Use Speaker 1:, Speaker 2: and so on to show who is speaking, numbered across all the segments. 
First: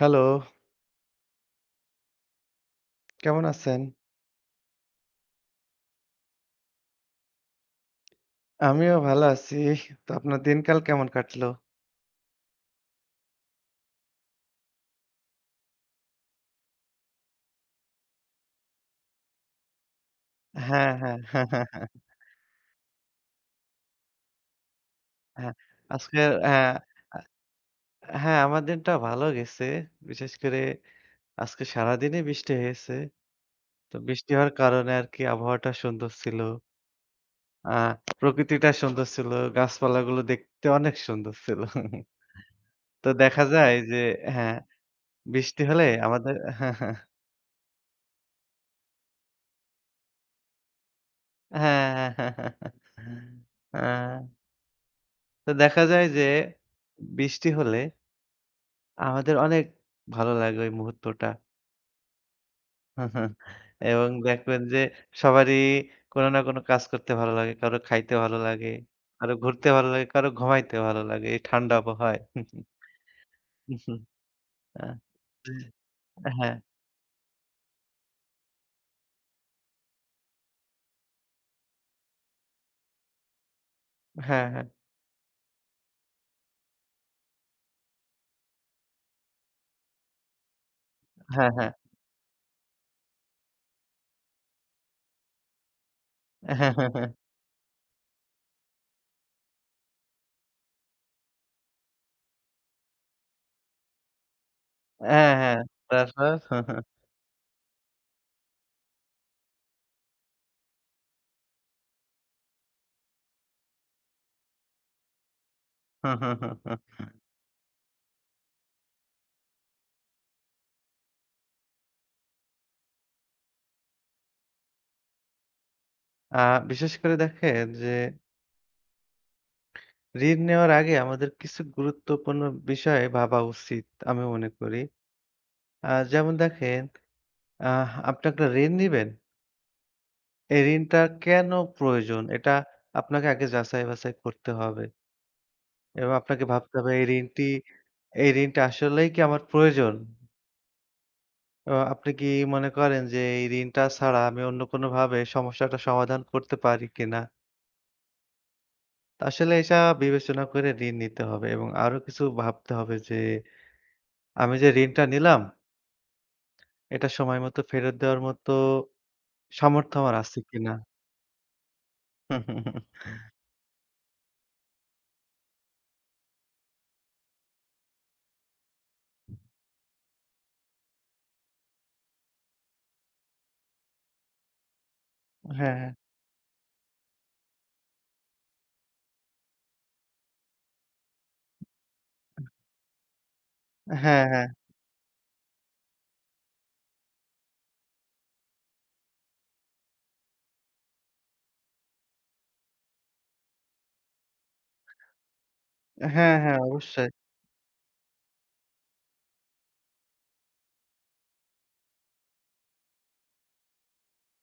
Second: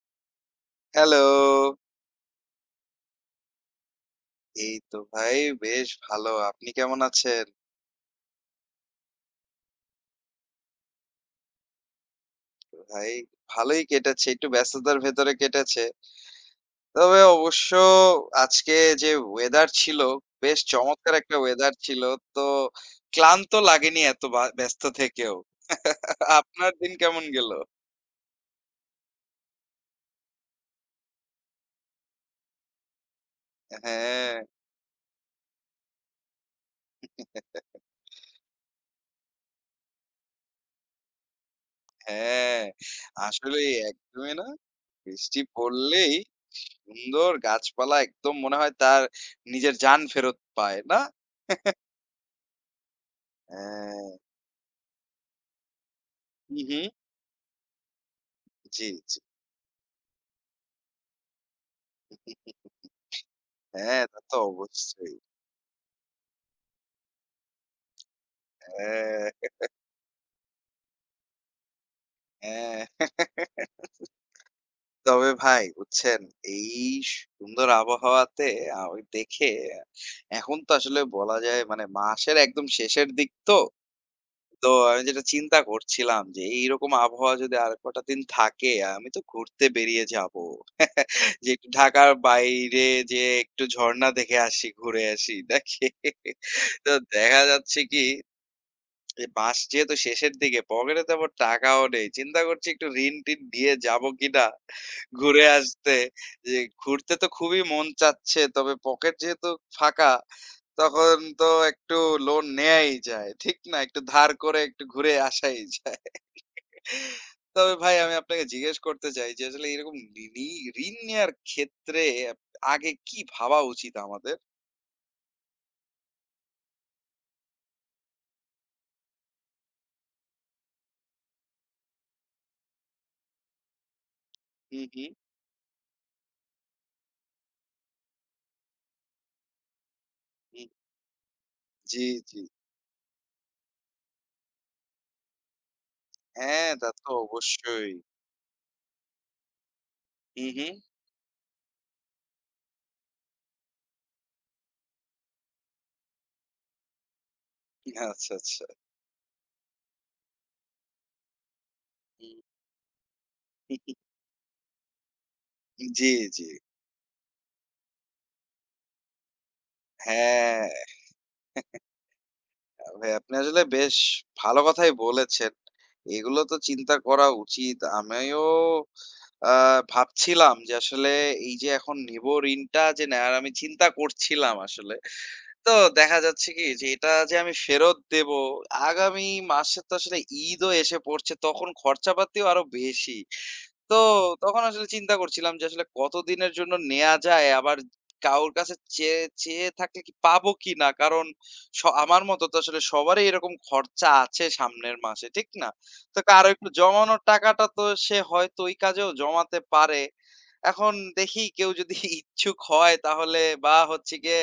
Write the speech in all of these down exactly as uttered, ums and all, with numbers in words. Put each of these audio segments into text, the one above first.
Speaker 1: Hello,
Speaker 2: hello!
Speaker 1: কেমন আছেন?
Speaker 2: এই তো ভাই, বেশ ভালো। আপনি কেমন আছেন
Speaker 1: আমিও ভালো আছি। তো আপনার দিনকাল কেমন কাটলো?
Speaker 2: ভাই? ভালোই কেটেছে। একটু ব্যস্ততার ভেতরে কেটেছে। তবে অবশ্য আজকে যে ওয়েদার ছিল, বেশ
Speaker 1: হ্যাঁ,
Speaker 2: চমৎকার
Speaker 1: হ্যাঁ,
Speaker 2: একটা
Speaker 1: হ্যাঁ।
Speaker 2: ওয়েদার
Speaker 1: হ্যাঁ,
Speaker 2: ছিল। তো ক্লান্ত লাগেনি এত বা ব্যস্ত থেকেও।
Speaker 1: হ্যাঁ, আজকে হ্যাঁ,
Speaker 2: আপনার দিন কেমন গেল?
Speaker 1: হ্যাঁ, আমার দিনটা ভালো গেছে। বিশেষ করে আজকে সারাদিনই বৃষ্টি হয়েছে। তো বৃষ্টি
Speaker 2: হ্যাঁ,
Speaker 1: হওয়ার কারণে আরকি আবহাওয়াটা সুন্দর ছিল। আ প্রকৃতিটা সুন্দর ছিল। গাছপালাগুলো দেখতে অনেক সুন্দর ছিল।
Speaker 2: হ্যাঁ।
Speaker 1: তো দেখা
Speaker 2: আসলেই
Speaker 1: যায় যে,
Speaker 2: একদমই না?
Speaker 1: হ্যাঁ,
Speaker 2: বৃষ্টি
Speaker 1: বৃষ্টি হলে
Speaker 2: পড়লেই
Speaker 1: আমাদের, হ্যাঁ, হ্যাঁ,
Speaker 2: সুন্দর গাছপালা একদম মনে হয় তার নিজের জান ফেরত পায়, না?
Speaker 1: হ্যাঁ, হ্যাঁ, হ্যাঁ, হ্যাঁ।
Speaker 2: হ্যাঁ।
Speaker 1: আ তো দেখা যায় যে
Speaker 2: হু, হু।
Speaker 1: বৃষ্টি হলে
Speaker 2: জি, জি।
Speaker 1: আমাদের অনেক ভালো লাগে ওই মুহূর্তটা।
Speaker 2: হ্যাঁ,
Speaker 1: এবং
Speaker 2: তা তো
Speaker 1: দেখবেন যে
Speaker 2: অবশ্যই।
Speaker 1: সবারই কোনো না কোনো কাজ করতে ভালো লাগে। কারো খাইতে ভালো লাগে, কারো
Speaker 2: হ্যাঁ,
Speaker 1: ঘুরতে ভালো লাগে, কারো ঘুমাইতে ভালো লাগে। এই ঠান্ডা আবহাওয়ায়।
Speaker 2: হ্যাঁ।
Speaker 1: আ
Speaker 2: তবে ভাই বুঝছেন,
Speaker 1: হ্যাঁ,
Speaker 2: এই সুন্দর আবহাওয়াতে আমি দেখে এখন তো আসলে বলা যায় মানে মাসের একদম শেষের দিক তো।
Speaker 1: হ্যাঁ, হ্যাঁ,
Speaker 2: তো আমি যেটা চিন্তা করছিলাম যে এইরকম আবহাওয়া যদি আর কটা দিন থাকে, আমি তো ঘুরতে বেরিয়ে যাবো। যে
Speaker 1: হ্যাঁ,
Speaker 2: একটু
Speaker 1: হ্যাঁ।
Speaker 2: ঢাকার বাইরে যেয়ে একটু ঝরণা দেখে আসি, ঘুরে আসি নাকি? তো দেখা যাচ্ছে কি, এই মাস যেহেতু শেষের দিকে পকেটে তেমন টাকাও নেই। চিন্তা করছি একটু ঋণ-টিন নিয়ে যাবো কিনা
Speaker 1: হ্যাঁ,
Speaker 2: ঘুরে
Speaker 1: হ্যাঁ।
Speaker 2: আসতে।
Speaker 1: তারপর?
Speaker 2: যে ঘুরতে তো খুবই মন চাচ্ছে। তবে পকেট যেহেতু ফাঁকা, তখন তো একটু লোন নেয়াই যায়। ঠিক না? একটু ধার করে একটু ঘুরে আসাই যায়। তবে ভাই আমি আপনাকে জিজ্ঞেস করতে চাই যে আসলে এরকম ঋণী ঋণ নেয়ার ক্ষেত্রে আপ আগে কি ভাবা উচিত আমাদের?
Speaker 1: আ বিশেষ করে দেখেন যে ঋণ নেওয়ার আগে আমাদের কিছু গুরুত্বপূর্ণ বিষয় ভাবা উচিত আমি মনে করি।
Speaker 2: হু, হু,
Speaker 1: আ যেমন দেখেন, আহ আপনি একটা ঋণ নিবেন। এই
Speaker 2: হু।
Speaker 1: ঋণটা কেন
Speaker 2: জি,
Speaker 1: প্রয়োজন?
Speaker 2: জি।
Speaker 1: এটা আপনাকে আগে যাচাই-বাছাই করতে হবে এবং আপনাকে
Speaker 2: হ্যাঁ,
Speaker 1: ভাবতে
Speaker 2: তা
Speaker 1: হবে এই
Speaker 2: তো
Speaker 1: ঋণটি
Speaker 2: অবশ্যই।
Speaker 1: এই ঋণটা আসলেই কি আমার প্রয়োজন?
Speaker 2: হু, হু।
Speaker 1: আ আপনি কি মনে করেন যে এই ঋণটা ছাড়া আমি অন্য কোনোভাবে সমস্যাটা সমাধান করতে পারি কিনা?
Speaker 2: আচ্ছা, আচ্ছা।
Speaker 1: আসলে এটা বিবেচনা করে ঋণ নিতে হবে এবং আরো কিছু ভাবতে হবে যে
Speaker 2: জি,
Speaker 1: আমি যে ঋণটা নিলাম,
Speaker 2: জি।
Speaker 1: এটা সময়মতো ফেরত দেওয়ার মতো সামর্থ্য আমার আছে
Speaker 2: হ্যাঁ,
Speaker 1: কিনা?
Speaker 2: ভাই আপনি আসলে বেশ ভালো কথাই বলেছেন। এগুলো তো চিন্তা করা উচিত। আমিও আ ভাবছিলাম যে আসলে এই যে এখন নিব, ঋণটা যে নেয়ার আমি চিন্তা করছিলাম আসলে। তো
Speaker 1: হ্যাঁ।
Speaker 2: দেখা যাচ্ছে কি যে এটা যে আমি ফেরত দেব, আগামী মাসে তো আসলে ঈদও এসে পড়ছে তখন খরচাপাতিও আরো বেশি। তো
Speaker 1: হ্যাঁ, হ্যাঁ।
Speaker 2: তখন আসলে চিন্তা করছিলাম যে আসলে কতদিনের জন্য নেয়া যায় আবার কারোর কাছে চেয়ে চেয়ে থাকলে কি পাবো কিনা, কারণ স আমার মতো তো আসলে সবারই এরকম খরচা আছে সামনের মাসে, ঠিক না? তো
Speaker 1: হ্যাঁ,
Speaker 2: কারো
Speaker 1: হ্যাঁ
Speaker 2: একটু
Speaker 1: অবশ্যই।
Speaker 2: জমানোর টাকাটা তো সে হয়তো ওই কাজেও জমাতে পারে। এখন দেখি কেউ যদি ইচ্ছুক হয় তাহলে বা হচ্ছে গিয়ে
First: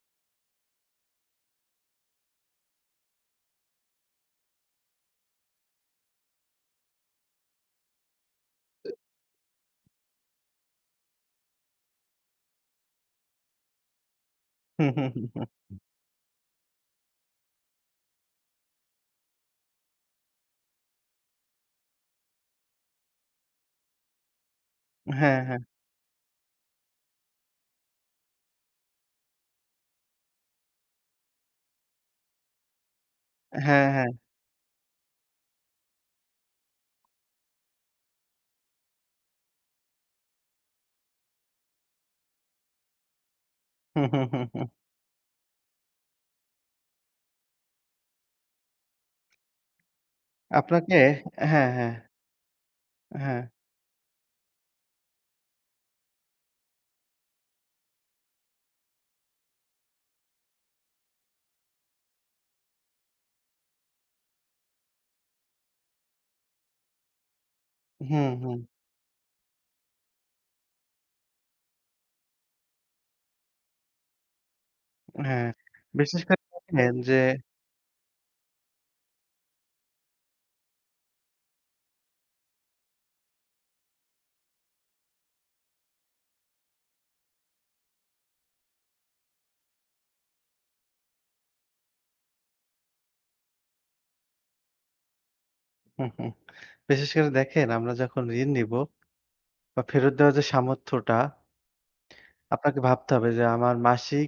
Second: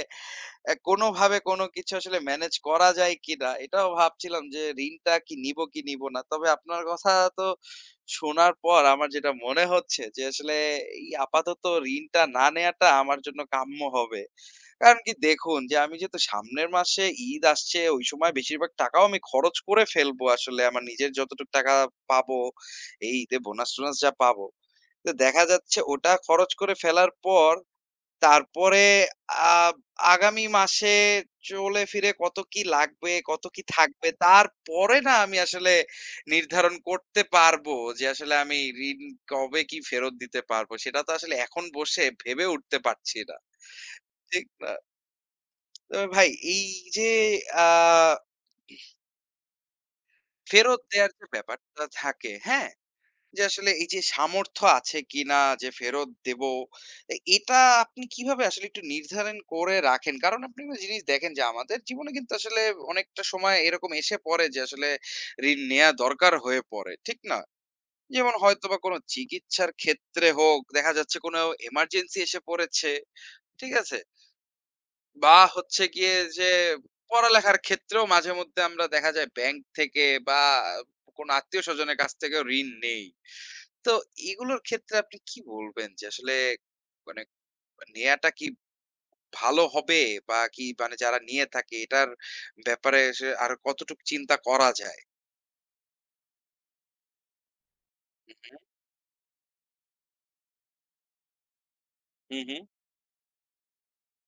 Speaker 2: অ্যা কোনোভাবে কোনো কিছু আসলে ম্যানেজ করা যায় কিনা? এটাও ভাবছিলাম যে ঋণটা কি নিবো কি নিবো না। তবে আপনার কথা তো শোনার পর আমার যেটা মনে হচ্ছে যে আসলে এই আপাতত ঋণটা না নেয়াটা আমার জন্য কাম্য হবে।
Speaker 1: হুম,
Speaker 2: কারণ
Speaker 1: হুম,
Speaker 2: কি
Speaker 1: হুম, হুম।
Speaker 2: দেখুন, যে আমি যেহেতু সামনের মাসে ঈদ আসছে ওই সময় বেশিরভাগ টাকাও আমি খরচ করে ফেলবো আসলে, আমার নিজের যতটুক টাকা পাবো এই ঈদে, বোনাস-টোনাস যা পাবো। তো
Speaker 1: হ্যাঁ,
Speaker 2: দেখা
Speaker 1: হ্যাঁ।
Speaker 2: যাচ্ছে ওটা খরচ করে ফেলার পর তারপরে আ আগামী মাসে চলে ফিরে কত কি লাগবে, কত কি
Speaker 1: হ্যাঁ,
Speaker 2: থাকবে,
Speaker 1: হ্যাঁ।
Speaker 2: তারপরে না আমি আসলে নির্ধারণ করতে পারবো যে আসলে আমি ঋণ কবে কি ফেরত দিতে পারবো। সেটা তো আসলে এখন বসে ভেবে উঠতে পারছি না।
Speaker 1: হুম, হুম, হুম,
Speaker 2: ঠিক
Speaker 1: হুম।
Speaker 2: না? তবে ভাই এই যে আ ফেরত
Speaker 1: আপনাকে
Speaker 2: দেয়ার যে
Speaker 1: হ্যাঁ,
Speaker 2: ব্যাপারটা
Speaker 1: হ্যাঁ,
Speaker 2: থাকে, হ্যাঁ?
Speaker 1: হ্যাঁ।
Speaker 2: যে আসলে এই যে সামর্থ্য আছে কিনা যে ফেরত দেব। এ এটা আপনি কিভাবে আসলে একটু নির্ধারণ করে রাখেন? কারণ আপনি একটা জিনিস দেখেন যে আমাদের জীবনে কিন্তু আসলে অনেকটা সময় এরকম এসে পড়ে যে আসলে ঋণ নেয়া দরকার হয়ে পড়ে। ঠিক না?
Speaker 1: হুম,
Speaker 2: যেমন
Speaker 1: হুম।
Speaker 2: হয়তোবা কোনো চিকিৎসার ক্ষেত্রে হোক, দেখা যাচ্ছে কোনো এমার্জেন্সি এসে পড়েছে। ঠিক আছে? বা
Speaker 1: হ্যাঁ।
Speaker 2: হচ্ছে গিয়ে
Speaker 1: বিশেষ করে
Speaker 2: যে
Speaker 1: দেখেন যে
Speaker 2: পড়ালেখার ক্ষেত্রেও মাঝে মধ্যে আমরা দেখা যায় ব্যাংক থেকে বা কোনো আত্মীয়স্বজনের কাছ থেকেও ঋণ নেই। তো এগুলোর ক্ষেত্রে আপনি কি বলবেন যে আসলে মানে নেয়াটা কি ভালো হবে? বা কি মানে যারা নিয়ে থাকে এটার ব্যাপারে সে আর কতটুকু চিন্তা করা যায়?
Speaker 1: হুম, হুম। বিশেষ করে দেখেন আমরা যখন
Speaker 2: হুম,
Speaker 1: ঋণ
Speaker 2: হুম,
Speaker 1: নিব বা ফেরত দেওয়ার যে সামর্থ্যটা
Speaker 2: হুম, হুম।
Speaker 1: আপনাকে ভাবতে হবে যে আমার মাসিক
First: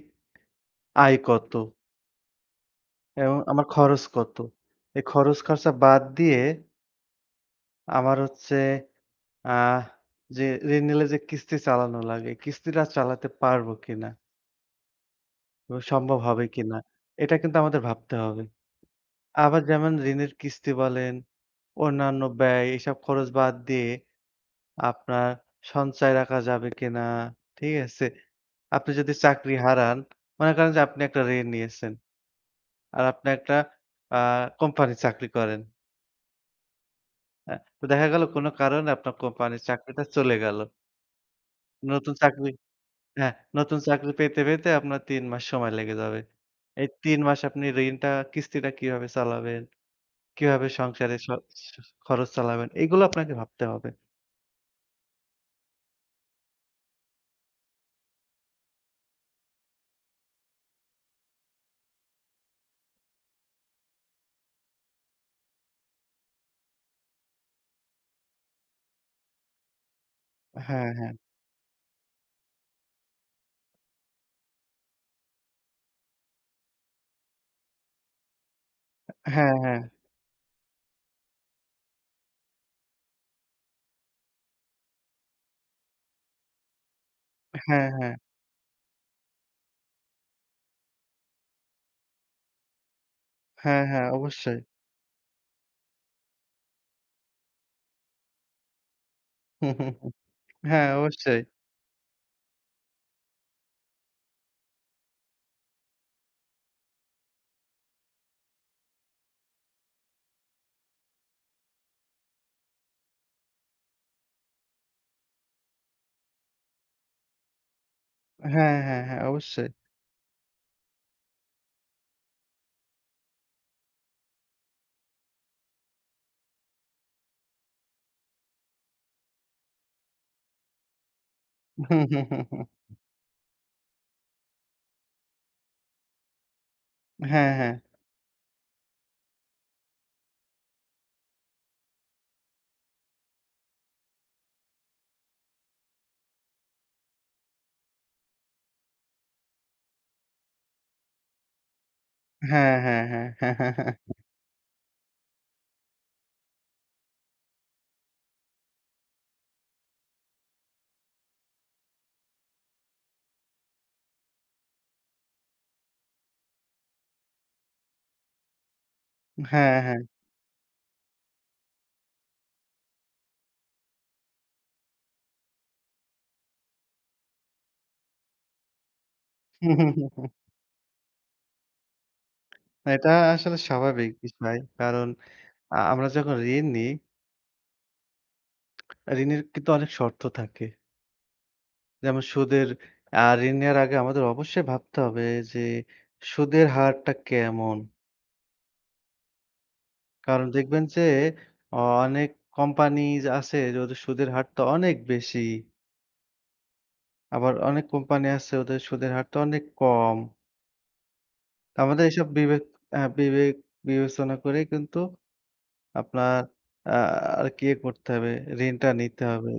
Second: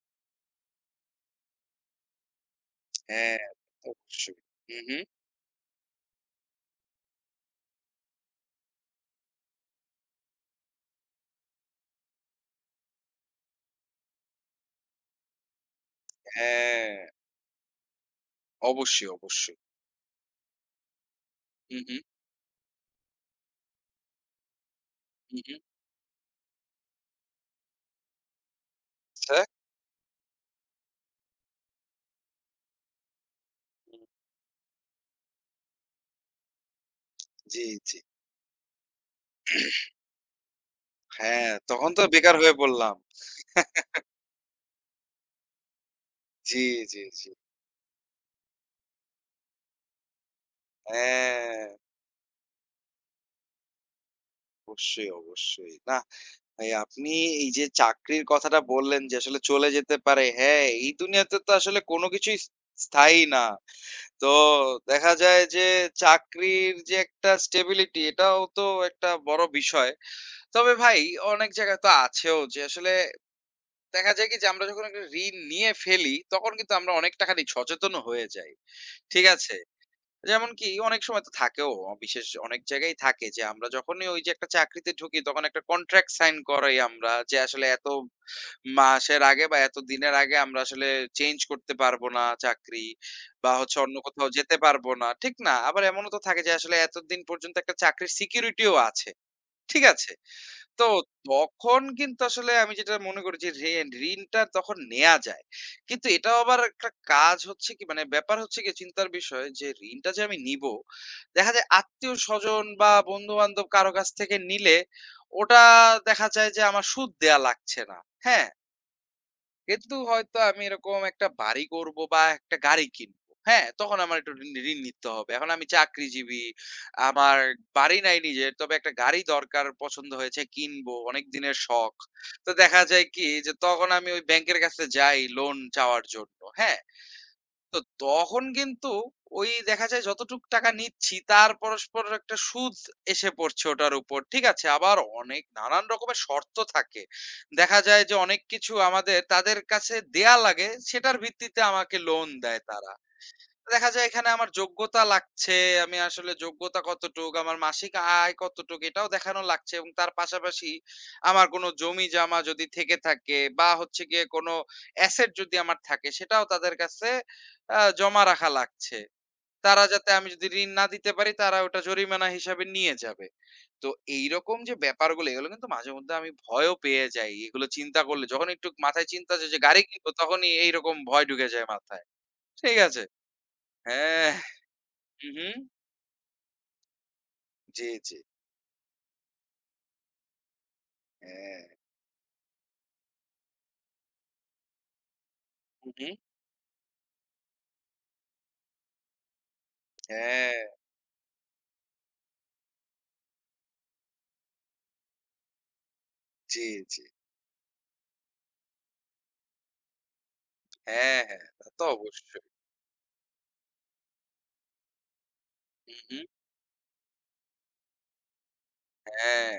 Speaker 1: আয় কত এবং
Speaker 2: হ্যাঁ,
Speaker 1: আমার খরচ কত।
Speaker 2: অবশ্যই। হুম, হুম।
Speaker 1: এই খরচ খরচা বাদ দিয়ে আমার হচ্ছে, আ যে ঋণ নিলে যে কিস্তি চালানো লাগে, কিস্তিটা চালাতে পারবো কিনা। সম্ভব হবে কিনা?
Speaker 2: হ্যাঁ,
Speaker 1: এটা কিন্তু আমাদের ভাবতে হবে।
Speaker 2: অবশ্যই, অবশ্যই।
Speaker 1: আবার যেমন ঋণের কিস্তি বলেন,
Speaker 2: হুম, হুম,
Speaker 1: অন্যান্য ব্যয় এসব খরচ বাদ দিয়ে আপনার
Speaker 2: হুম, হুম।
Speaker 1: সঞ্চয় রাখা যাবে কিনা? ঠিক আছে? আপনি যদি
Speaker 2: আচ্ছা।
Speaker 1: চাকরি হারান, মনে করেন যে আপনি একটা ঋণ নিয়েছেন। আর আপনি একটা
Speaker 2: হুম।
Speaker 1: আ কোম্পানির চাকরি করেন। হ্যাঁ?
Speaker 2: জি,
Speaker 1: তো
Speaker 2: জি।
Speaker 1: দেখা গেল কোনো কারণে আপনার কোম্পানির চাকরিটা চলে গেল।
Speaker 2: হ্যাঁ, তখন তো
Speaker 1: নতুন
Speaker 2: বেকার
Speaker 1: চাকরি
Speaker 2: হয়ে পড়লাম।
Speaker 1: হ্যাঁ, নতুন চাকরি পেতে, পেতে আপনার তিন মাস সময় লেগে যাবে।
Speaker 2: জি,
Speaker 1: এই
Speaker 2: জি,
Speaker 1: তিন
Speaker 2: জি।
Speaker 1: মাস আপনি ঋণটা কিস্তিটা কিভাবে চালাবেন? কিভাবে সংসারের স
Speaker 2: হ্যাঁ,
Speaker 1: স খরচ চালাবেন? এগুলো আপনাকে ভাবতে হবে।
Speaker 2: অবশ্যই, অবশ্যই। না ভাই আপনি এই যে চাকরির কথাটা বললেন যে আসলে চলে যেতে পারে। হ্যাঁ, এই দুনিয়াতে তো আসলে কোনো কিছুই স স্থায়ী না। তো দেখা যায় যে চাকরির যে একটা স্টেবিলিটি এটাও তো একটা বড় বিষয়। তবে
Speaker 1: হ্যাঁ,
Speaker 2: ভাই
Speaker 1: হ্যাঁ।
Speaker 2: অনেক জায়গায় তো আছেও যে আসলে দেখা যায় কি যে আমরা যখন একটা ঋণ নিয়ে ফেলি তখন কিন্তু আমরা অনেক টাকারই সচেতনও হয়ে যাই। ঠিক
Speaker 1: হ্যাঁ,
Speaker 2: আছে?
Speaker 1: হ্যাঁ।
Speaker 2: যেমন কি অনেক সময় তো থাকেও বিশেষ অনেক জায়গায় থাকে যে আমরা যখনই ওই যে একটা চাকরিতে ঢুকি তখন একটা কন্ট্রাক্ট সাইন করাই আমরা যে আসলে
Speaker 1: হ্যাঁ,
Speaker 2: এত
Speaker 1: হ্যাঁ।
Speaker 2: মাসের আগে বা এতদিনের আগে আমরা আসলে চেঞ্জ করতে পারবো না চাকরি বা হচ্ছে
Speaker 1: হ্যাঁ,
Speaker 2: অন্য
Speaker 1: হ্যাঁ।
Speaker 2: কোথাও যেতে
Speaker 1: অবশ্যই।
Speaker 2: পারবো না। ঠিক না? আবার এমনও তো থাকে যে আসলে এতদিন পর্যন্ত একটা চাকরির সিকিউরিটিও আছে।
Speaker 1: হুম,
Speaker 2: ঠিক
Speaker 1: হুম, হুম।
Speaker 2: আছে? তো
Speaker 1: হ্যাঁ, অবশ্যই।
Speaker 2: তখন কিন্তু আসলে আমি যেটা মনে করি যে ঋণ ঋণটা তখন নেয়া যায়। কিন্তু এটাও আবার একটা কাজ হচ্ছে কি মানে ব্যাপার হচ্ছে কি চিন্তার বিষয় যে ঋণটা যে আমি নিবো, দেখা যায় আত্মীয়স্বজন বা বন্ধু-বান্ধব কারো কাছ থেকে নিলে ওটা দেখা যায় যে আমার সুদ দেয়া লাগছে না। হ্যাঁ?
Speaker 1: হ্যাঁ, হ্যাঁ, হ্যাঁ। অবশ্যই।
Speaker 2: কিন্তু হয়তো আমি এরকম একটা বাড়ি করব বা একটা গাড়ি কিনবো। হ্যাঁ? তখন আমার একটু ঋণ ঋণ নিতে হবে। এখন আমি চাকরিজীবী, আমার বাড়ি নাই নিজের। তবে একটা গাড়ি দরকার, পছন্দ হয়েছে কিনবো। অনেক দিনের শখ।
Speaker 1: হুম, হুম, হুম,
Speaker 2: তো
Speaker 1: হুম।
Speaker 2: দেখা যায় কি যে তখন আমি ওই ব্যাংকের কাছে যাই লোন চাওয়ার জন্য। হ্যাঁ?
Speaker 1: হ্যাঁ, হ্যাঁ।
Speaker 2: তো তখন কিন্তু ওই দেখা যায় যতটুক টাকা নিচ্ছি তার পরস্পর একটা সুদ এসে পড়ছে ওটার উপর। ঠিক আছে, আবার অনেক নানান রকমের শর্ত থাকে, দেখা যায় যে অনেক কিছু আমাদের তাদের কাছে দেয়া লাগে সেটার ভিত্তিতে আমাকে লোন দেয়
Speaker 1: হ্যাঁ,
Speaker 2: তারা।
Speaker 1: হ্যাঁ,
Speaker 2: দেখা
Speaker 1: হ্যাঁ।
Speaker 2: যায় এখানে আমার যোগ্যতা লাগছে। আমি আসলে যোগ্যতা কতটুক, আমার মাসিক আয় কতটুক এটাও দেখানো লাগছে এবং তার পাশাপাশি আমার কোনো জমি-জমা যদি থেকে থাকে বা হচ্ছে গিয়ে কোনো অ্যাসেট যদি আমার থাকে সেটাও তাদের কাছে আ জমা রাখা লাগছে।
Speaker 1: হ্যাঁ,
Speaker 2: তারা
Speaker 1: হ্যাঁ।
Speaker 2: যাতে, আমি যদি ঋণ না দিতে পারি তারা ওটা জরিমানা হিসাবে নিয়ে যাবে। তো এইরকম যে ব্যাপারগুলো এগুলো কিন্তু মাঝেমধ্যে আমি ভয়ও পেয়ে যাই। এগুলো চিন্তা করলে যখন একটু মাথায় চিন্তা আসে যে
Speaker 1: হুম,
Speaker 2: গাড়ি
Speaker 1: হুম, হুম,
Speaker 2: কিনবো
Speaker 1: হুম।
Speaker 2: তখনই এইরকম ভয় ঢুকে যায় মাথায়। ঠিক আছে?
Speaker 1: এটা আসলে স্বাভাবিক
Speaker 2: হ্যাঁ।
Speaker 1: বিষয়। কারণ
Speaker 2: হু, হু।
Speaker 1: আ আমরা যখন ঋণ নিই,
Speaker 2: জি, জি।
Speaker 1: ঋণের কিন্তু অনেক শর্ত থাকে।
Speaker 2: হ্যাঁ।
Speaker 1: যেমন সুদের, আ ঋণ নেওয়ার আগে আমাদের অবশ্যই ভাবতে হবে যে
Speaker 2: হু, হু।
Speaker 1: সুদের হারটা কেমন? কারণ
Speaker 2: হ্যাঁ,
Speaker 1: দেখবেন যে, অ অনেক কোম্পানিজ আছে যে ওদের সুদের হারটা অনেক বেশি।
Speaker 2: জি, জি।
Speaker 1: আবার অনেক কোম্পানি আছে ওদের সুদের হারটা অনেক কম।
Speaker 2: হ্যাঁ, হ্যাঁ। তা
Speaker 1: তো
Speaker 2: তো
Speaker 1: আমাদের এসব
Speaker 2: অবশ্যই।
Speaker 1: বিবেক আ বিবেক বিবেচনা করেই কিন্তু
Speaker 2: হু, হু।
Speaker 1: আপনার, আ আরকি ইয়ে করতে হবে, ঋণটা নিতে
Speaker 2: হ্যাঁ,
Speaker 1: হবে।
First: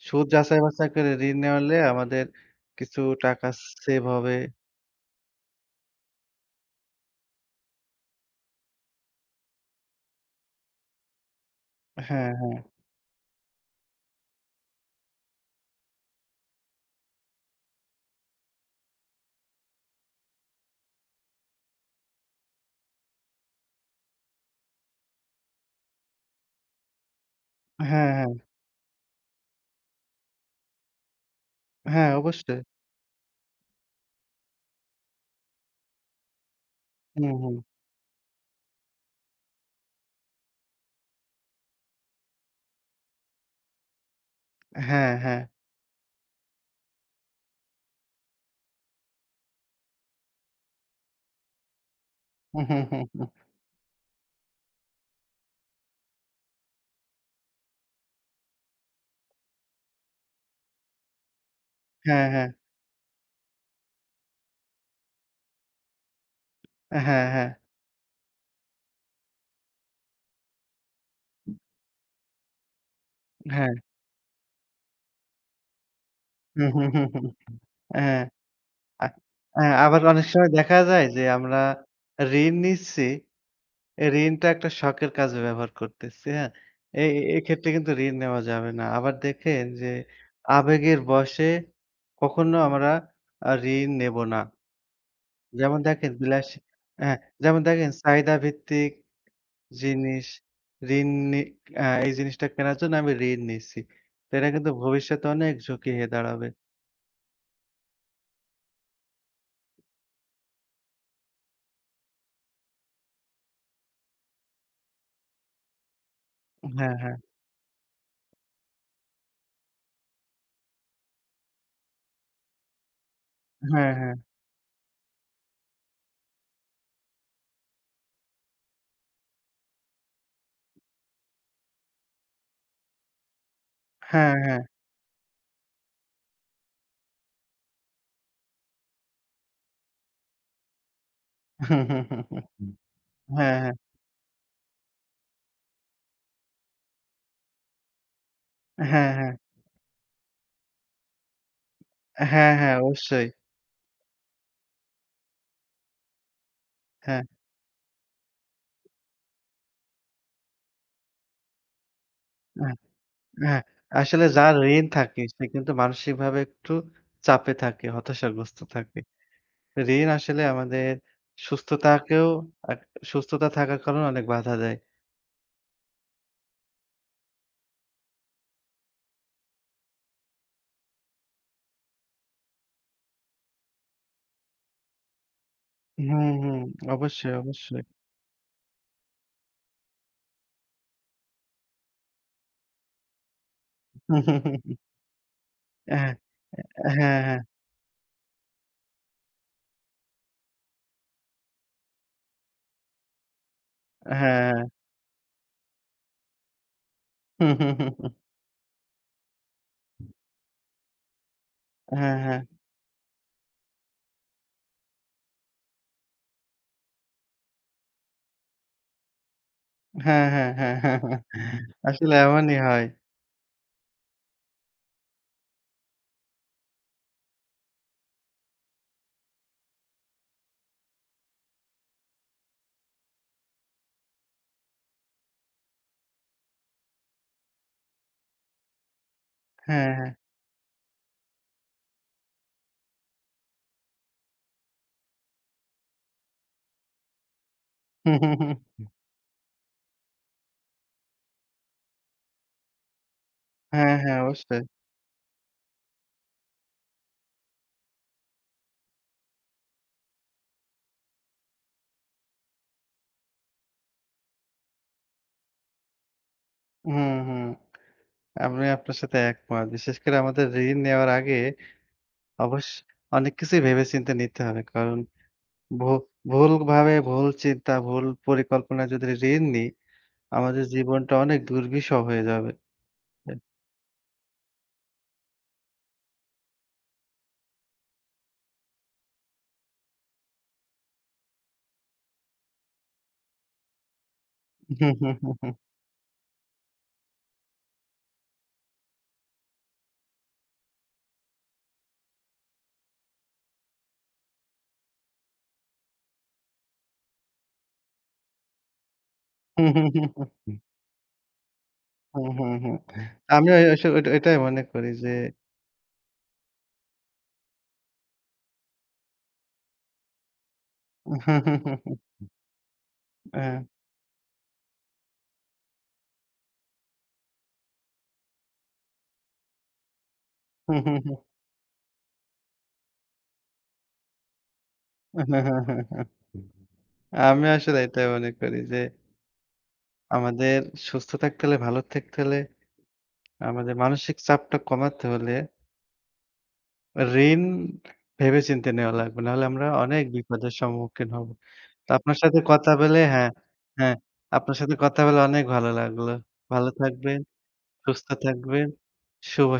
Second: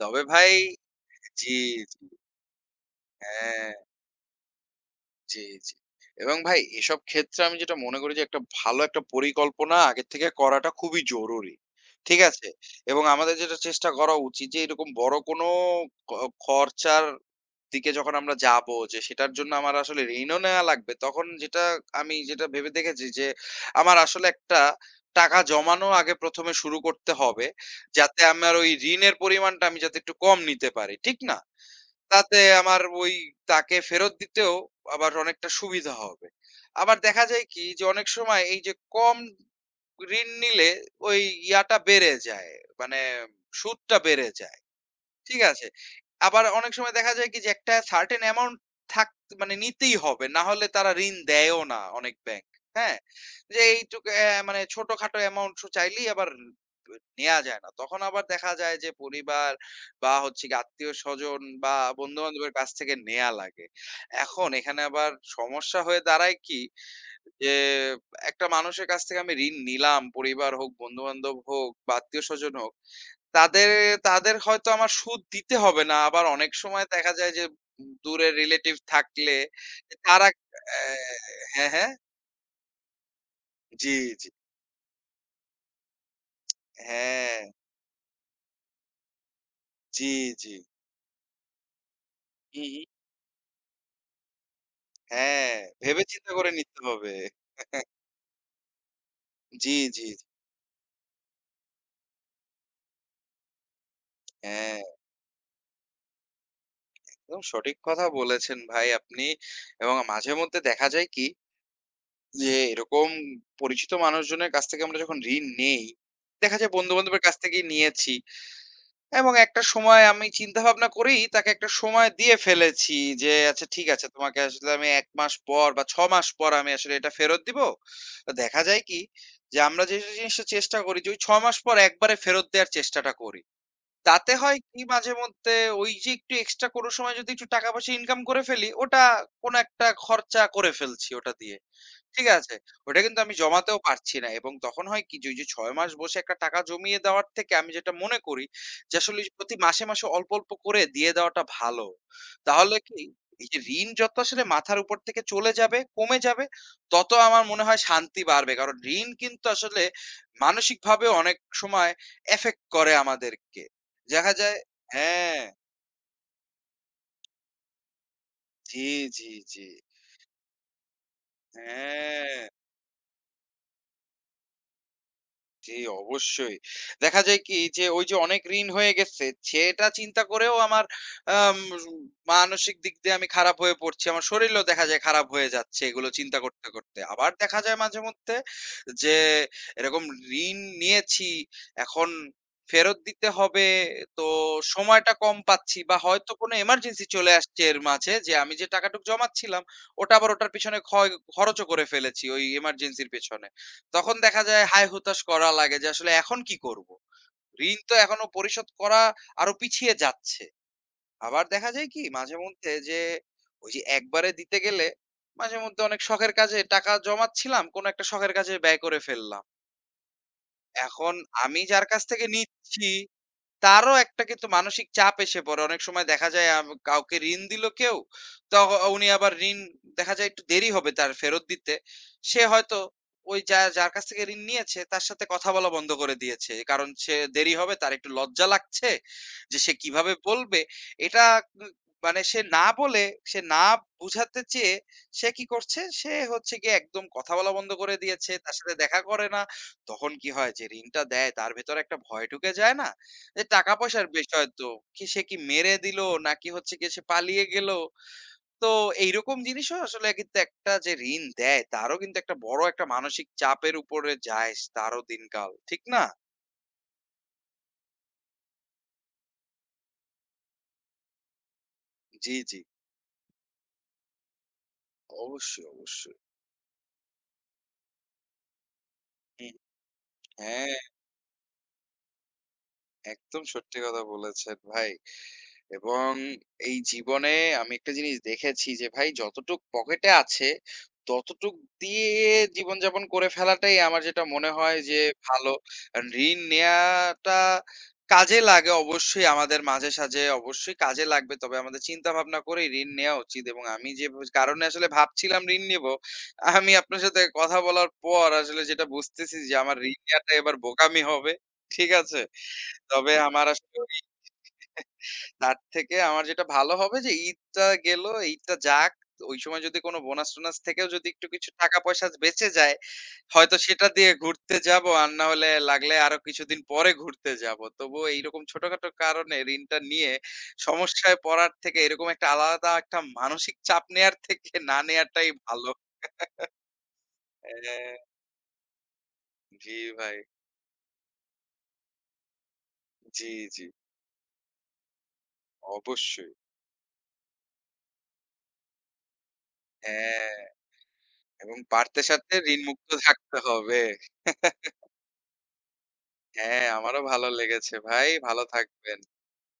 Speaker 2: তবে
Speaker 1: সুদ
Speaker 2: ভাই
Speaker 1: যাচাই বাছাই করে ঋণ
Speaker 2: জি,
Speaker 1: নেওয়ালে
Speaker 2: জি।
Speaker 1: আমাদের কিছু টাকা
Speaker 2: হ্যাঁ,
Speaker 1: সেভ হবে।
Speaker 2: জি, জি। এবং ভাই এসব ক্ষেত্রে আমি যেটা মনে করি যে একটা ভালো একটা পরিকল্পনা আগের থেকে করাটা খুবই জরুরি। ঠিক
Speaker 1: হ্যাঁ,
Speaker 2: আছে?
Speaker 1: হ্যাঁ।
Speaker 2: এবং আমাদের যেটা চেষ্টা করা উচিত যে এরকম বড় কোনো ক খরচার দিকে যখন আমরা যাবো যে সেটার জন্য আমার আসলে ঋণও নেওয়া লাগবে, তখন যেটা আমি যেটা ভেবে দেখেছি যে আমার আসলে একটা টাকা জমানো আগে প্রথম এ শুরু করতে হবে।
Speaker 1: হ্যাঁ,
Speaker 2: যাতে
Speaker 1: হ্যাঁ।
Speaker 2: আমার ওই ঋণের পরিমাণটা আমি যাতে একটু কম নিতে পারি। ঠিক না?
Speaker 1: হ্যাঁ,
Speaker 2: তাতে
Speaker 1: অবশ্যই।
Speaker 2: আমার ওই তাকে ফেরত দিতেও আবার অনেকটা সুবিধা হবে। আবার দেখা
Speaker 1: হুম,
Speaker 2: যায়
Speaker 1: হুম।
Speaker 2: কি যে অনেক সময় এই যে কম ঋণ নিলে ওই ইয়াটা বেড়ে যায়, মানে সুদটা বেড়ে যায়।
Speaker 1: হ্যাঁ,
Speaker 2: ঠিক
Speaker 1: হ্যাঁ।
Speaker 2: আছে। আবার অনেক সময় দেখা যায় কি যে একটা certain amount থাক মানে নিতেই হবে। না হলে তারা ঋণ দেয়ও না অনেক ব্যাংক।
Speaker 1: হু, হু,
Speaker 2: হ্যাঁ?
Speaker 1: হু, হু।
Speaker 2: যে এইটুক অ্যা মানে ছোটখাটো amount চাইলেই আবার নেয়া যায় না। তখন আবার দেখা যায় যে পরিবার বা হচ্ছে গিয়ে আত্মীয়স্বজন বা
Speaker 1: হ্যাঁ, হ্যাঁ।
Speaker 2: বন্ধু-বান্ধবের কাছ থেকে নেয়া লাগে। এখন এখানে আবার সমস্যা হয়ে দাঁড়ায় কি
Speaker 1: হ্যাঁ, হ্যাঁ।
Speaker 2: যে একটা মানুষের কাছ থেকে আমি ঋণ নিলাম, পরিবার হোক, বন্ধু-বান্ধব হোক বা আত্মীয়স্বজন হোক, তাদের
Speaker 1: হ্যাঁ।
Speaker 2: তাদের হয়তো আমার সুদ দিতে হবে না। আবার অনেক
Speaker 1: হুম, হুম,
Speaker 2: সময়
Speaker 1: হুম,
Speaker 2: দেখা
Speaker 1: হুম।
Speaker 2: যায় যে উম
Speaker 1: হ্যাঁ,
Speaker 2: দূরের রিলেটিভ
Speaker 1: আ
Speaker 2: থাকলে
Speaker 1: হ্যাঁ, আবার অনেক
Speaker 2: তারা
Speaker 1: সময় দেখা যায় যে
Speaker 2: অ্যা
Speaker 1: আমরা
Speaker 2: হ্যাঁ, হ্যাঁ।
Speaker 1: ঋণ নিচ্ছি,
Speaker 2: জি,
Speaker 1: এই
Speaker 2: জি।
Speaker 1: ঋণটা একটা শখের কাজে ব্যবহার করতেছি, হ্যাঁ? এ
Speaker 2: হ্যাঁ,
Speaker 1: এক্ষেত্রে কিন্তু ঋণ নেওয়া যাবে না। আবার দেখেন যে
Speaker 2: জি, জি।
Speaker 1: আবেগের বশে কখনো
Speaker 2: হু, হু।
Speaker 1: আমরা আ ঋণ নেব না।
Speaker 2: হ্যাঁ,
Speaker 1: যেমন
Speaker 2: ভেবে
Speaker 1: দেখেন
Speaker 2: চিন্তা
Speaker 1: বিলাস
Speaker 2: করে নিতে হবে।
Speaker 1: হ্যাঁ, যেমন দেখেন চাহিদা ভিত্তিক
Speaker 2: জি, জি,
Speaker 1: জিনিস,
Speaker 2: জি।
Speaker 1: ঋণ নি আ এই জিনিসটা কেনার জন্য আমি ঋণ নিচ্ছি। তো এটা কিন্তু
Speaker 2: হ্যাঁ,
Speaker 1: ভবিষ্যতে অনেক ঝুঁকি হয়ে দাঁড়াবে।
Speaker 2: একদম সঠিক কথা বলেছেন ভাই আপনি। এবং মাঝেমধ্যে দেখা যায় কি যে এরকম পরিচিত মানুষজনের কাছ থেকে আমরা যখন ঋণ নেই, দেখা যায়
Speaker 1: হ্যাঁ, হ্যাঁ।
Speaker 2: বন্ধু-বান্ধবের কাছ থেকেই নিয়েছি। এবং একটা সময় আমি চিন্তাভাবনা করেই তাকে একটা সময় দিয়ে ফেলেছি যে, "আচ্ছা ঠিক
Speaker 1: হ্যাঁ,
Speaker 2: আছে,
Speaker 1: হ্যাঁ।
Speaker 2: তোমাকে আসলে আমি এক মাস পর বা ছয় মাস পর আমি আসলে এটা ফেরত দিব।" তো দেখা যায় কি? যে আমরা যে জিনিসটা চেষ্টা করি যে ওই ছয় মাস পর একবারে ফেরত দেওয়ার চেষ্টাটা করি। তাতে
Speaker 1: হ্যাঁ,
Speaker 2: হয়
Speaker 1: হ্যাঁ।
Speaker 2: কি মাঝেমধ্যে ওই যে একটু এক্সট্রা কোনো সময় যদি একটু টাকা-পয়সা ইনকাম করে ফেলি, ওটা কোনো একটা খরচা করে ফেলছি ওটা দিয়ে। ঠিক আছে। ওটা কিন্তু আমি
Speaker 1: হ্যাঁ, হ্যাঁ।
Speaker 2: জমাতেও পারছি না এবং তখন হয় কি যে ওই যে ছয় মাস বসে একটা টাকা জমিয়ে দেওয়ার থেকে আমি যেটা মনে করি যে
Speaker 1: হ্যাঁ,
Speaker 2: আসলে ওই
Speaker 1: হ্যাঁ।
Speaker 2: যে প্রতি মাসে, মাসে অল্প, অল্প করে দিয়ে দেওয়াটা ভালো।
Speaker 1: হ্যাঁ, হ্যাঁ
Speaker 2: তাহলে কি
Speaker 1: অবশ্যই।
Speaker 2: এই যে ঋণ যত আসলে মাথার উপর থেকে চলে যাবে, কমে যাবে তত
Speaker 1: হ্যাঁ,
Speaker 2: আমার মনে হয় শান্তি বাড়বে। কারণ ঋণ কিন্তু আসলে মানসিকভাবেও অনেক সময় এফেক্ট
Speaker 1: হ্যাঁ,
Speaker 2: করে
Speaker 1: হ্যাঁ।
Speaker 2: আমাদেরকে।
Speaker 1: আসলে
Speaker 2: দেখা
Speaker 1: যার
Speaker 2: যায়
Speaker 1: ঋণ থাকে
Speaker 2: হ্যাঁ,
Speaker 1: সে কিন্তু মানসিকভাবে একটু চাপে থাকে, হতাশাগ্রস্ত
Speaker 2: জি,
Speaker 1: থাকে।
Speaker 2: জি, জি।
Speaker 1: ঋণ আসলে আমাদের সুস্থতাকেও,
Speaker 2: হ্যাঁ।
Speaker 1: আ সুস্থতা থাকার কারণে অনেক বাধা দেয়।
Speaker 2: জি, অবশ্যই। দেখা যায় কি যে ওই যে অনেক ঋণ হয়ে গেছে, সেটা চিন্তা করেও আমার আম মানসিক দিক দিয়ে আমি খারাপ হয়ে পড়ছি। আমার শরীরও দেখা যায় খারাপ হয়ে যাচ্ছে এগুলো
Speaker 1: হুম,
Speaker 2: চিন্তা
Speaker 1: হুম।
Speaker 2: করতে, করতে। আবার
Speaker 1: অবশ্যই,
Speaker 2: দেখা যায়
Speaker 1: অবশ্যই।
Speaker 2: মাঝেমধ্যে যে এরকম ঋণ নিয়েছি, এখন ফেরত দিতে হবে। তো সময়টা কম পাচ্ছি বা
Speaker 1: হ্যাঁ,
Speaker 2: হয়তো কোনো এমার্জেন্সি
Speaker 1: হ্যাঁ,
Speaker 2: চলে
Speaker 1: হ্যাঁ,
Speaker 2: আসছে এর মাঝে, যে আমি যে টাকাটুক জমাচ্ছিলাম ওটা আবার ওটার পিছনে খয় খরচও করে ফেলেছি ওই এমার্জেন্সির পেছনে। তখন দেখা
Speaker 1: হ্যাঁ।
Speaker 2: যায় হায় হুতাশ করা লাগে যে আসলে এখন কি করব? ঋণ তো এখনো পরিশোধ করা আরো পিছিয়ে যাচ্ছে। আবার দেখা যায় কি
Speaker 1: হ্যাঁ, হ্যাঁ।
Speaker 2: মাঝেমধ্যে যে ওই যে একবারে দিতে গেলে মাঝেমধ্যে অনেক শখের কাজে টাকা জমাচ্ছিলাম, কোন একটা শখের কাজে ব্যয় করে ফেললাম।
Speaker 1: হ্যাঁ, হ্যাঁ, হ্যাঁ, হ্যাঁ,
Speaker 2: এখন
Speaker 1: হ্যাঁ।
Speaker 2: আমি যার কাছ
Speaker 1: আসলে
Speaker 2: থেকে
Speaker 1: এমনই হয়।
Speaker 2: নিচ্ছি তারও একটা কিন্তু মানসিক চাপ এসে পড়ে। অনেক সময় দেখা যায় আম কাউকে ঋণ দিল কেউ, তো উনি আবার ঋণ দেখা যায় একটু দেরি হবে তার ফেরত দিতে। সে হয়তো ওই যা যার কাছ থেকে ঋণ নিয়েছে তার সাথে কথা বলা বন্ধ করে দিয়েছে। কারণ সে দেরি হবে তার একটু লজ্জা লাগছে যে সে
Speaker 1: হ্যাঁ, হ্যাঁ।
Speaker 2: কিভাবে বলবে। এটা উ মানে সে না বলে, সে না বুঝাতে চেয়ে সে কি করছে? সে হচ্ছে গিয়ে একদম কথা বলা বন্ধ করে দিয়েছে, তার সাথে দেখা করে না। তখন কি হয় যে ঋণটা দেয় তার ভেতরে একটা ভয় ঢুকে যায় না? যে টাকা
Speaker 1: হ্যাঁ,
Speaker 2: পয়সার
Speaker 1: হ্যাঁ
Speaker 2: বিষয়
Speaker 1: অবশ্যই।
Speaker 2: তো। কি, সে কি মেরে দিলো নাকি হচ্ছে গিয়ে সে পালিয়ে গেল। তো এইরকম জিনিসও আসলে কিন্তু একটা যে ঋণ দেয় তারও কিন্তু একটা বড় একটা মানসিক চাপের উপরে যায় তারও দিনকাল। ঠিক না?
Speaker 1: হুম, হুম। আমি আপনার সাথে একমত। বিশেষ করে আমাদের ঋণ নেওয়ার আগে
Speaker 2: জি, জি।
Speaker 1: অবশ্য অনেক কিছুই ভেবেচিন্তে নিতে হবে। কারণ
Speaker 2: অবশ্যই,
Speaker 1: ভু
Speaker 2: অবশ্যই।
Speaker 1: ভুলভাবে, ভুল চিন্তা, ভুল পরিকল্পনায় যদি ঋণ
Speaker 2: হুম,
Speaker 1: নিই, আমাদের
Speaker 2: হ্যাঁ,
Speaker 1: জীবনটা অনেক দুর্বিষহ হয়ে যাবে।
Speaker 2: একদম সত্যি কথা বলেছেন ভাই। এবং এই জীবনে আমি একটা জিনিস দেখেছি যে ভাই যতটুক পকেটে আছে, ততটুক দিয়ে জীবনযাপন করে ফেলাটাই আমার যেটা মনে হয়
Speaker 1: হুম,
Speaker 2: যে
Speaker 1: হুম, হুম,
Speaker 2: ভালো।
Speaker 1: হুম।
Speaker 2: কারণ ঋণ নেয়াটা কাজে লাগে অবশ্যই, আমাদের মাঝে সাঝে অবশ্যই কাজে লাগবে। তবে আমাদের চিন্তাভাবনা করেই ঋণ নেয়া উচিত এবং আমি যে ভ কারণে আসলে ভাবছিলাম ঋণ নিবো, আমি আপনার সাথে কথা বলার পর আসলে যেটা বুঝতেছি যে
Speaker 1: হুম,
Speaker 2: আমার
Speaker 1: হুম,
Speaker 2: ঋণ
Speaker 1: হুম, হুম।
Speaker 2: নেয়াটা এবার বোকামি হবে। ঠিক আছে?
Speaker 1: হুম, হুম, হুম।
Speaker 2: তবে আমার
Speaker 1: আমিও এ
Speaker 2: আসলে
Speaker 1: এস
Speaker 2: ওই
Speaker 1: ওইটা এটাই মনে করি যে
Speaker 2: তার থেকে আমার যেটা ভালো হবে যে ঈদটা গেল, ঈদটা যাক। ওই সময় যদি কোনো বোনাস-টোনাস থেকেও যদি
Speaker 1: হুম,
Speaker 2: একটু
Speaker 1: হুম,
Speaker 2: কিছু
Speaker 1: হুম, হুম।
Speaker 2: টাকা
Speaker 1: হুম।
Speaker 2: পয়সা বেঁচে যায়, হয়তো
Speaker 1: হ্যাঁ।
Speaker 2: সেটা দিয়ে ঘুরতে যাবো। আর না হলে লাগলে আরো কিছুদিন পরে ঘুরতে যাবো। তবুও এইরকম ছোটখাটো কারণে ঋণটা নিয়ে
Speaker 1: হুম, হুম, হুম।
Speaker 2: সমস্যায় পড়ার থেকে এরকম একটা আলাদা একটা মানসিক চাপ নেয়ার থেকে না নেয়াটাই
Speaker 1: হ্যাঁ, হ্যাঁ,
Speaker 2: ভালো।
Speaker 1: হ্যাঁ, হ্যাঁ। আমি আসলে
Speaker 2: হ্যাঁ,
Speaker 1: এটাই মনে করি যে,
Speaker 2: জি ভাই।
Speaker 1: আমাদের সুস্থ থাকতে হলে, ভালো থাকতে হলে
Speaker 2: জি, জি।
Speaker 1: আমাদের মানসিক চাপটা কমাতে হলে
Speaker 2: অবশ্যই।
Speaker 1: ঋণ ভেবেচিন্তে নেওয়া লাগবে। নাহলে আমরা অনেক বিপদের
Speaker 2: হ্যাঁ।
Speaker 1: সম্মুখীন হব।
Speaker 2: এবং
Speaker 1: তো
Speaker 2: পারতে
Speaker 1: আপনার
Speaker 2: সারতে
Speaker 1: সাথে কথা
Speaker 2: ঋণমুক্ত
Speaker 1: বলে হ্যাঁ,
Speaker 2: থাকতে হবে।
Speaker 1: হ্যাঁ, আপনার সাথে কথা বলে অনেক ভালো লাগলো।
Speaker 2: হ্যাঁ,
Speaker 1: ভালো
Speaker 2: আমারও
Speaker 1: থাকবেন,
Speaker 2: ভালো লেগেছে
Speaker 1: সুস্থ
Speaker 2: ভাই। ভালো
Speaker 1: থাকবেন।
Speaker 2: থাকবেন।
Speaker 1: শুভ